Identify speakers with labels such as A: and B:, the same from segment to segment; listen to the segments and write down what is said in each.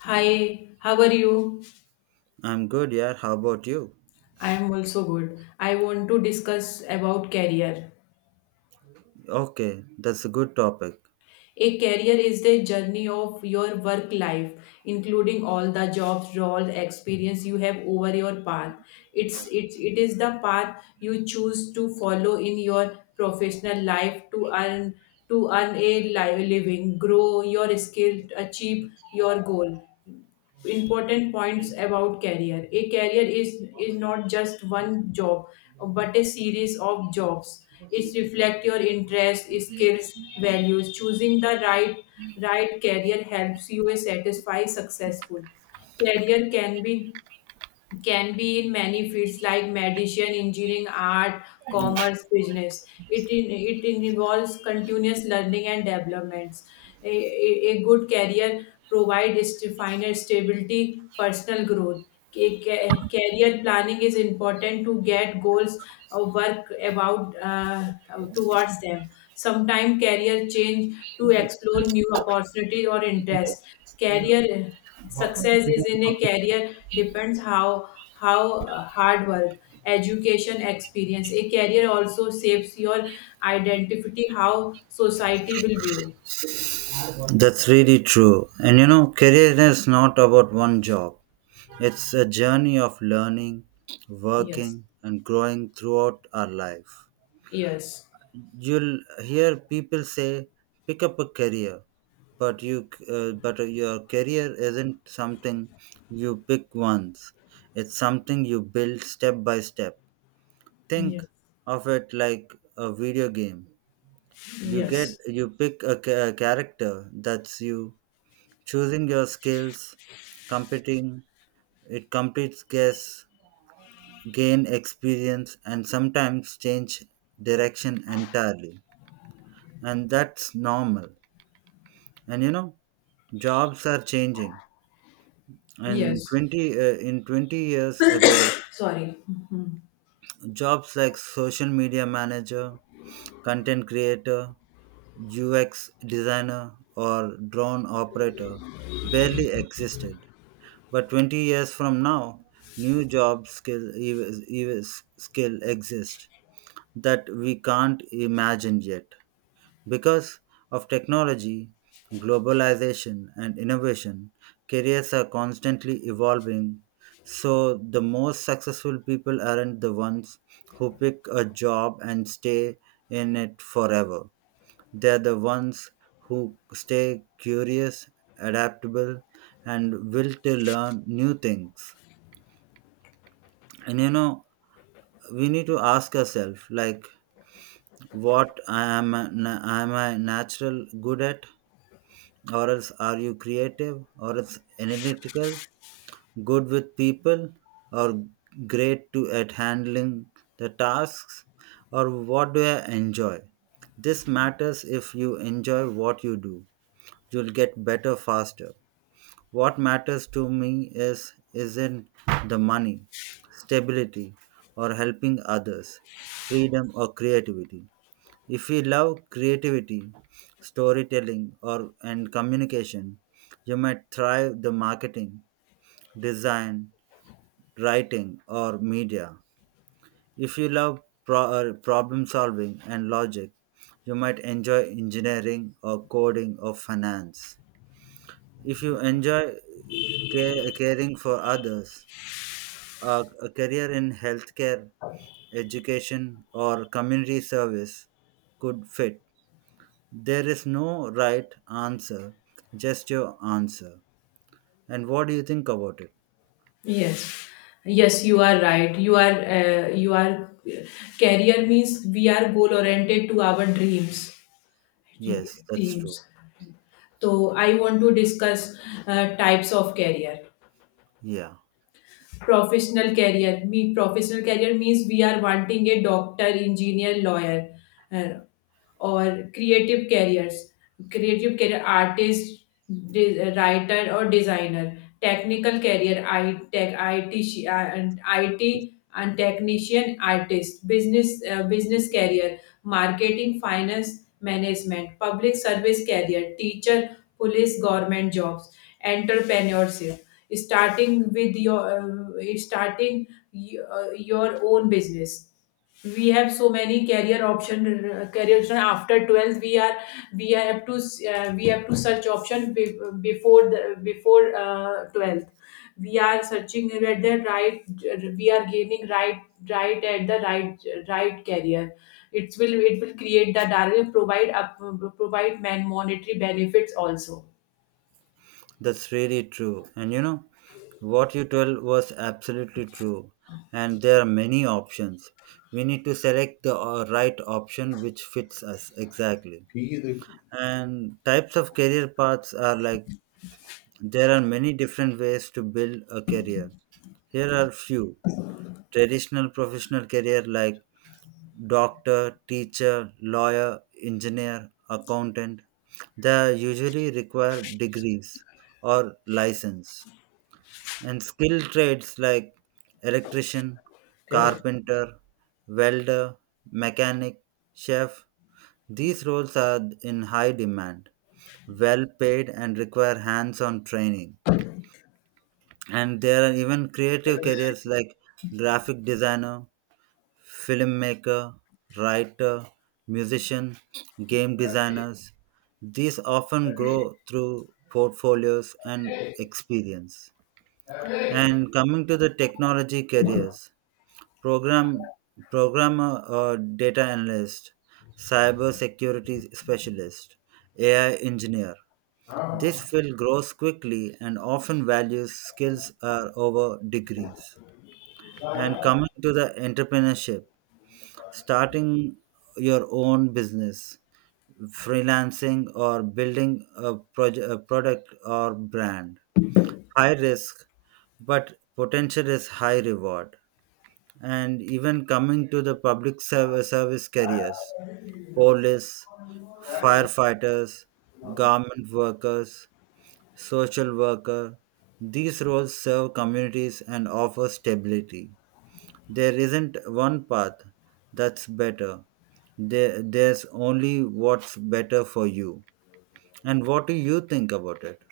A: Hi, how are you?
B: I'm good, yeah. How about you?
A: I am also good. I want to discuss about career.
B: Okay, that's a good topic.
A: A career is the journey of your work life, including all the jobs, roles, experience you have over your path. It's it is the path you choose to follow in your professional life to earn a living, grow your skill, achieve your goal. Important points about career, a career is not just one job but a series of jobs. It reflects your interests, skills, values. Choosing the right career helps you a satisfy successful career. Can be can be in many fields like medicine, engineering, art, commerce, business. It involves continuous learning and developments. A, a, a good career provides final stability, personal growth. Career planning is important to get goals or work about towards them. Sometimes career change to explore new opportunities or interests. Career success is in a career depends how hard work, education, experience. A career also shapes your identity, how society will view.
B: That's really true. And you know, career is not about one job, it's a journey of learning,
A: Yes.
B: working, and growing throughout our life.
A: Yes.
B: You'll hear people say, pick up a career. But but your career isn't something you pick once. It's something you build step by step. Think
A: Yes.
B: of it like a video game. You get
A: Yes.
B: you pick a character that's you, choosing your skills, competing, it completes, guess, gain experience, and sometimes change direction entirely, and that's normal. And you know, jobs are changing, and
A: Yes,
B: 20 years ago
A: sorry. Mhm.
B: jobs like social media manager, content creator, ux designer, or drone operator barely existed. But 20 years from now, new job skill, skill exist that we can't imagine yet. Because of technology, globalization, and innovation, careers are constantly evolving. So the most successful people aren't the ones who pick a job and stay in it forever. They're the ones who stay curious, adaptable, and will to learn new things. And you know, we need to ask ourselves, like, what I am, am I natural good at, or else are you creative, or else analytical, good with people, or great to at handling the tasks, or what do I enjoy. This matters. If you enjoy what you do, you'll get better faster. What matters to me is isn't the money, stability, or helping others, freedom or creativity. If we love creativity, storytelling, or and communication, you might thrive the marketing, design, writing, or media. If you love problem solving and logic, you might enjoy engineering or coding or finance. If you enjoy caring for others, a career in healthcare, education, or community service could fit. There is no right answer, just your answer. And what do you think about it?
A: Yes. Yes, you are right. You are, career means we are goal oriented to our dreams.
B: Yes, that's
A: Dreams.
B: true.
A: So I want to discuss types of career.
B: Yeah,
A: Professional career me professional career means we are wanting a doctor, engineer, lawyer, uh, or creative careers. Creative career, artist, writer or designer. Technical career, I tech, it sh- and it and technician, artist, business, business career, marketing, finance, management, public service career, teacher, police, government jobs, entrepreneurship. Starting with your starting your own business. We have so many career option, career option after 12th, we are, we have to search option before before 12th. We are searching at the right, we are gaining right, right at the right, right career. It will create that will provide up provide man monetary benefits also.
B: that's really true. And you know, what you told was absolutely true. And there are many options. We need to select the right option which fits us exactly.
A: ठीक है, देखो,
B: And types of career paths are like, there are many different ways to build a career. Here are few. Traditional professional career like doctor, teacher, lawyer, engineer, accountant. They usually require degrees or license. And skilled trades like electrician,
A: क्या है?
B: carpenter, welder, mechanic, chef. These roles are in high demand, well paid, and require hands-on training. And there are even creative careers like graphic designer, filmmaker, writer, musician, game designers. These often grow through portfolios and experience. And coming to the technology careers, program programmer or data analyst, cyber security specialist, AI engineer. This field grows quickly and often values skills are over degrees. And coming to the entrepreneurship, starting your own business, freelancing, or building a product or brand. High risk, but potential is high reward. And even coming to the public service, service careers, police, firefighters, government workers, social worker, these roles serve communities and offer stability. There isn't one path that's better. There's only what's better for you. And what do you think about it?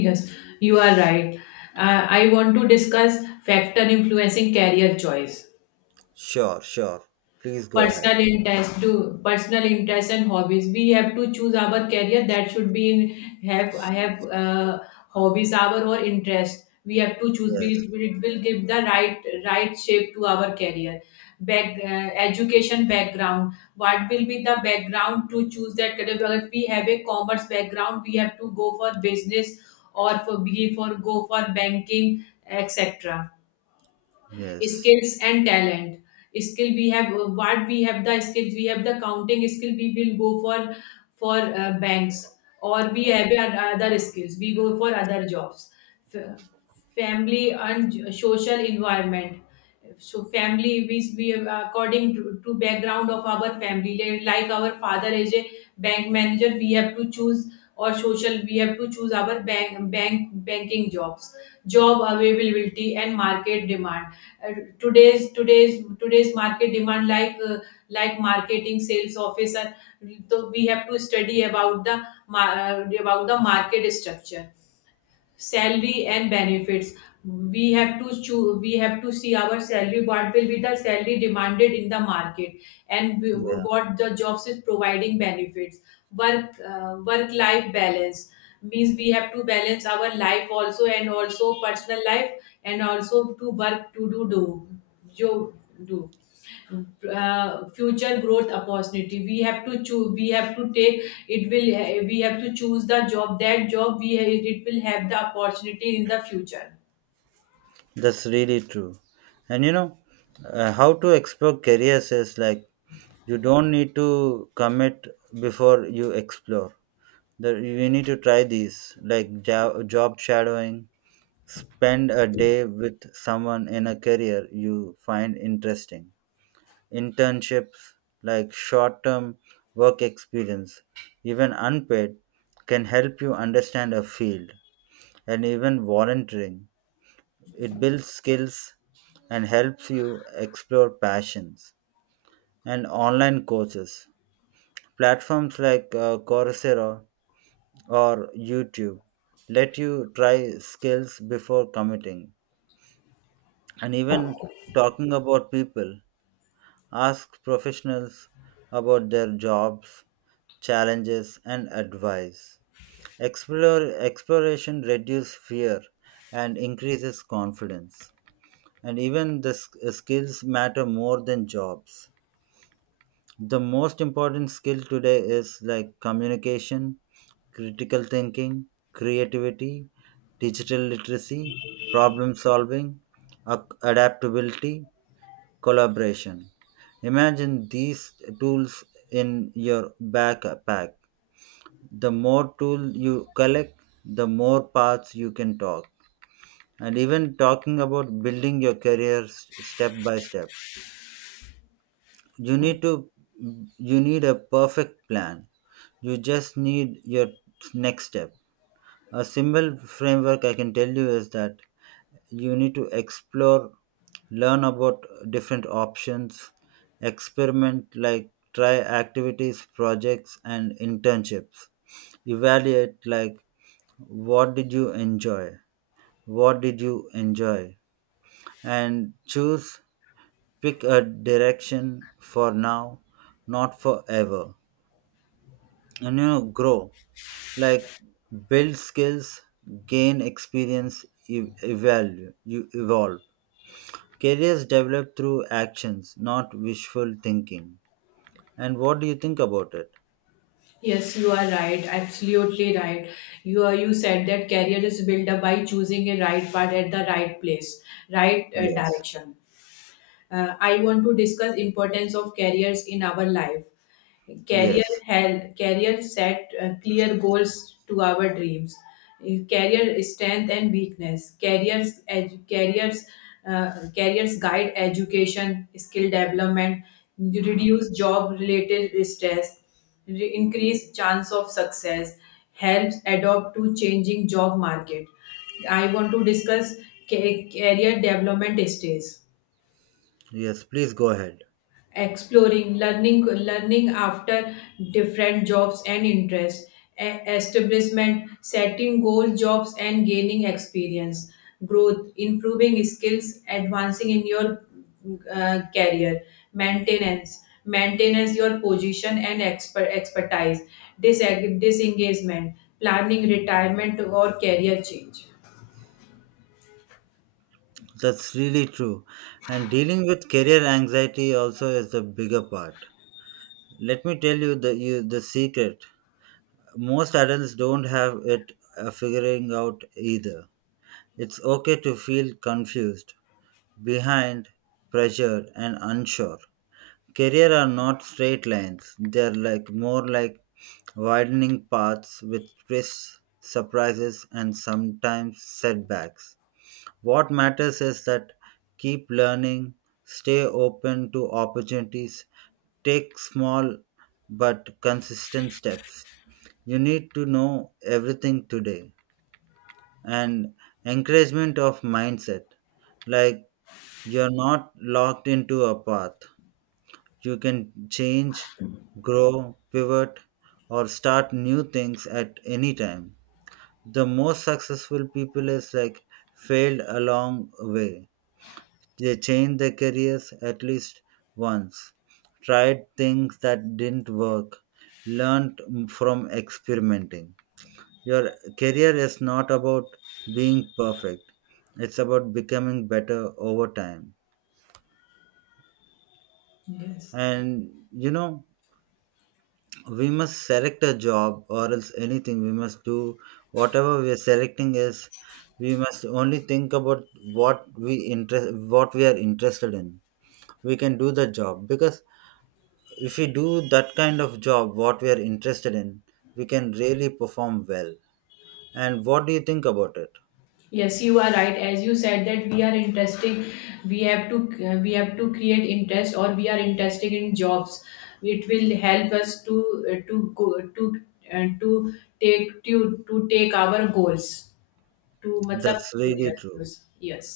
A: Yes, you are right. I want to discuss factor influencing career choice.
B: Sure, sure. Please go
A: personal
B: ahead.
A: interest to personal interest and hobbies, we have to choose our career that should be in, have I have hobbies our or interest, we have to choose. We,
B: Yes,
A: it will give the right shape to our career. Back Education background, what will be the background to choose that career. If we have a commerce background, we have to go for business or for be for go for banking, etc.
B: yes.
A: Skills and talent. Skill we have, the skills we have, the counting skill, we will go for banks, or we have other skills, we go for other jobs. F- Family and social environment. So family, we according to background of our family, like our father is a bank manager, we have to choose, or social, we have to choose our bank banking jobs. Job availability and market demand. Today's market demand like marketing, sales officer. So we have to study about the about the market structure. Salary and benefits. We have to choose, we have to see our salary, what will be the salary demanded in the market, and
B: Yeah,
A: what the jobs is providing benefits. Work life balance means we have to balance our life also, and also personal life, and also to work to do you do, future growth opportunity. We have to choose, we have to take, it will, we have to choose the job, that job, we, it will have the opportunity in the future.
B: that's really true. And you know, how to explore careers is like, you don't need to commit before you explore. That you need to try these, like job shadowing, spend a day with someone in a career you find interesting. Internships, like short term work experience, even unpaid, can help you understand a field. And even volunteering, it builds skills and helps you explore passions. And online courses, platforms like Coursera or YouTube let you try skills before committing. And even talking about people, ask professionals about their jobs, challenges, and advice. Explore, exploration reduces fear and increases confidence. And even the skills matter more than jobs. The most important skill today is like communication, critical thinking, creativity, digital literacy, problem solving, adaptability, collaboration. Imagine these tools in your backpack. The more tools you collect, the more paths you can talk. And even talking about building your career step by step, you need to you need a perfect plan. You just need your next step. A simple framework I can tell you is that you need to explore, learn about different options, experiment, like try activities, projects, and internships, evaluate, like what did you enjoy, what did you enjoy, and choose, pick a direction for now, not forever. And you know, grow, like build skills, gain experience, evaluate, you evolve. Careers develop through actions, not wishful thinking. And what do you think about it?
A: Yes, you are right. Absolutely right. You said that career is built up by choosing a right path at the right place, right
B: Yes,
A: direction. I want to discuss importance of careers in our life. Career
B: yes,
A: health, career set clear goals to our dreams. Career strength and weakness, careers, careers, uh, careers guide education, skill development, reduce job related stress, increase chance of success, helps adopt to changing job market. I want to discuss career development stage.
B: yes, please go ahead.
A: Exploring, learning, learning after different jobs and interests. E establishment setting goal, jobs and gaining experience. Growth, improving skills, advancing in your career. Maintenance, maintenance your position and expertise. Disag- disengagement planning retirement or career change.
B: That's really true. And dealing with career anxiety also is the bigger part. Let me tell you the secret. Most adults don't have it figuring out either. It's okay to feel confused, behind, pressured, and unsure. Career are not straight lines. They are like, more like widening paths with twists, surprises, and sometimes setbacks. What matters is that keep learning, stay open to opportunities, take small but consistent steps. You need to know everything today. And encouragement of mindset, like you're not locked into a path. You can change, grow, pivot, or start new things at any time. The most successful people is like, failed along way. They changed their careers at least once, tried things that didn't work, learned from experimenting. Your career is not about being perfect. It's about becoming better over time.
A: Yes.
B: And you know, we must select a job, or else anything we must do, whatever we are selecting is, we must only think about what we interest, what we are interested in. We can do the job because if we do that kind of job what we are interested in, we can really perform well. And what do you think about it?
A: Yes, you are right. As you said that we are interesting, we have to we have to create interest, or we are interested in jobs. It will help us to go uh, to to take our goals to मतलब
B: That's
A: to.
B: really
A: Yes,
B: true,
A: yes, yes.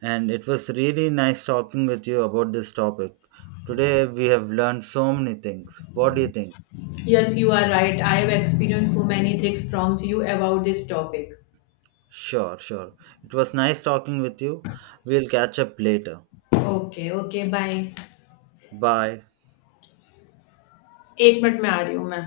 B: and it was really nice talking with you about this topic. Today we have learned so many things. What do you think?
A: Yes, you are right. I have experienced so many things from you about this topic.
B: Sure, sure. It was nice talking with you. We'll catch up later.
A: Okay, okay, bye.
B: Bye.
A: एक minute में आ रही हूँ मैं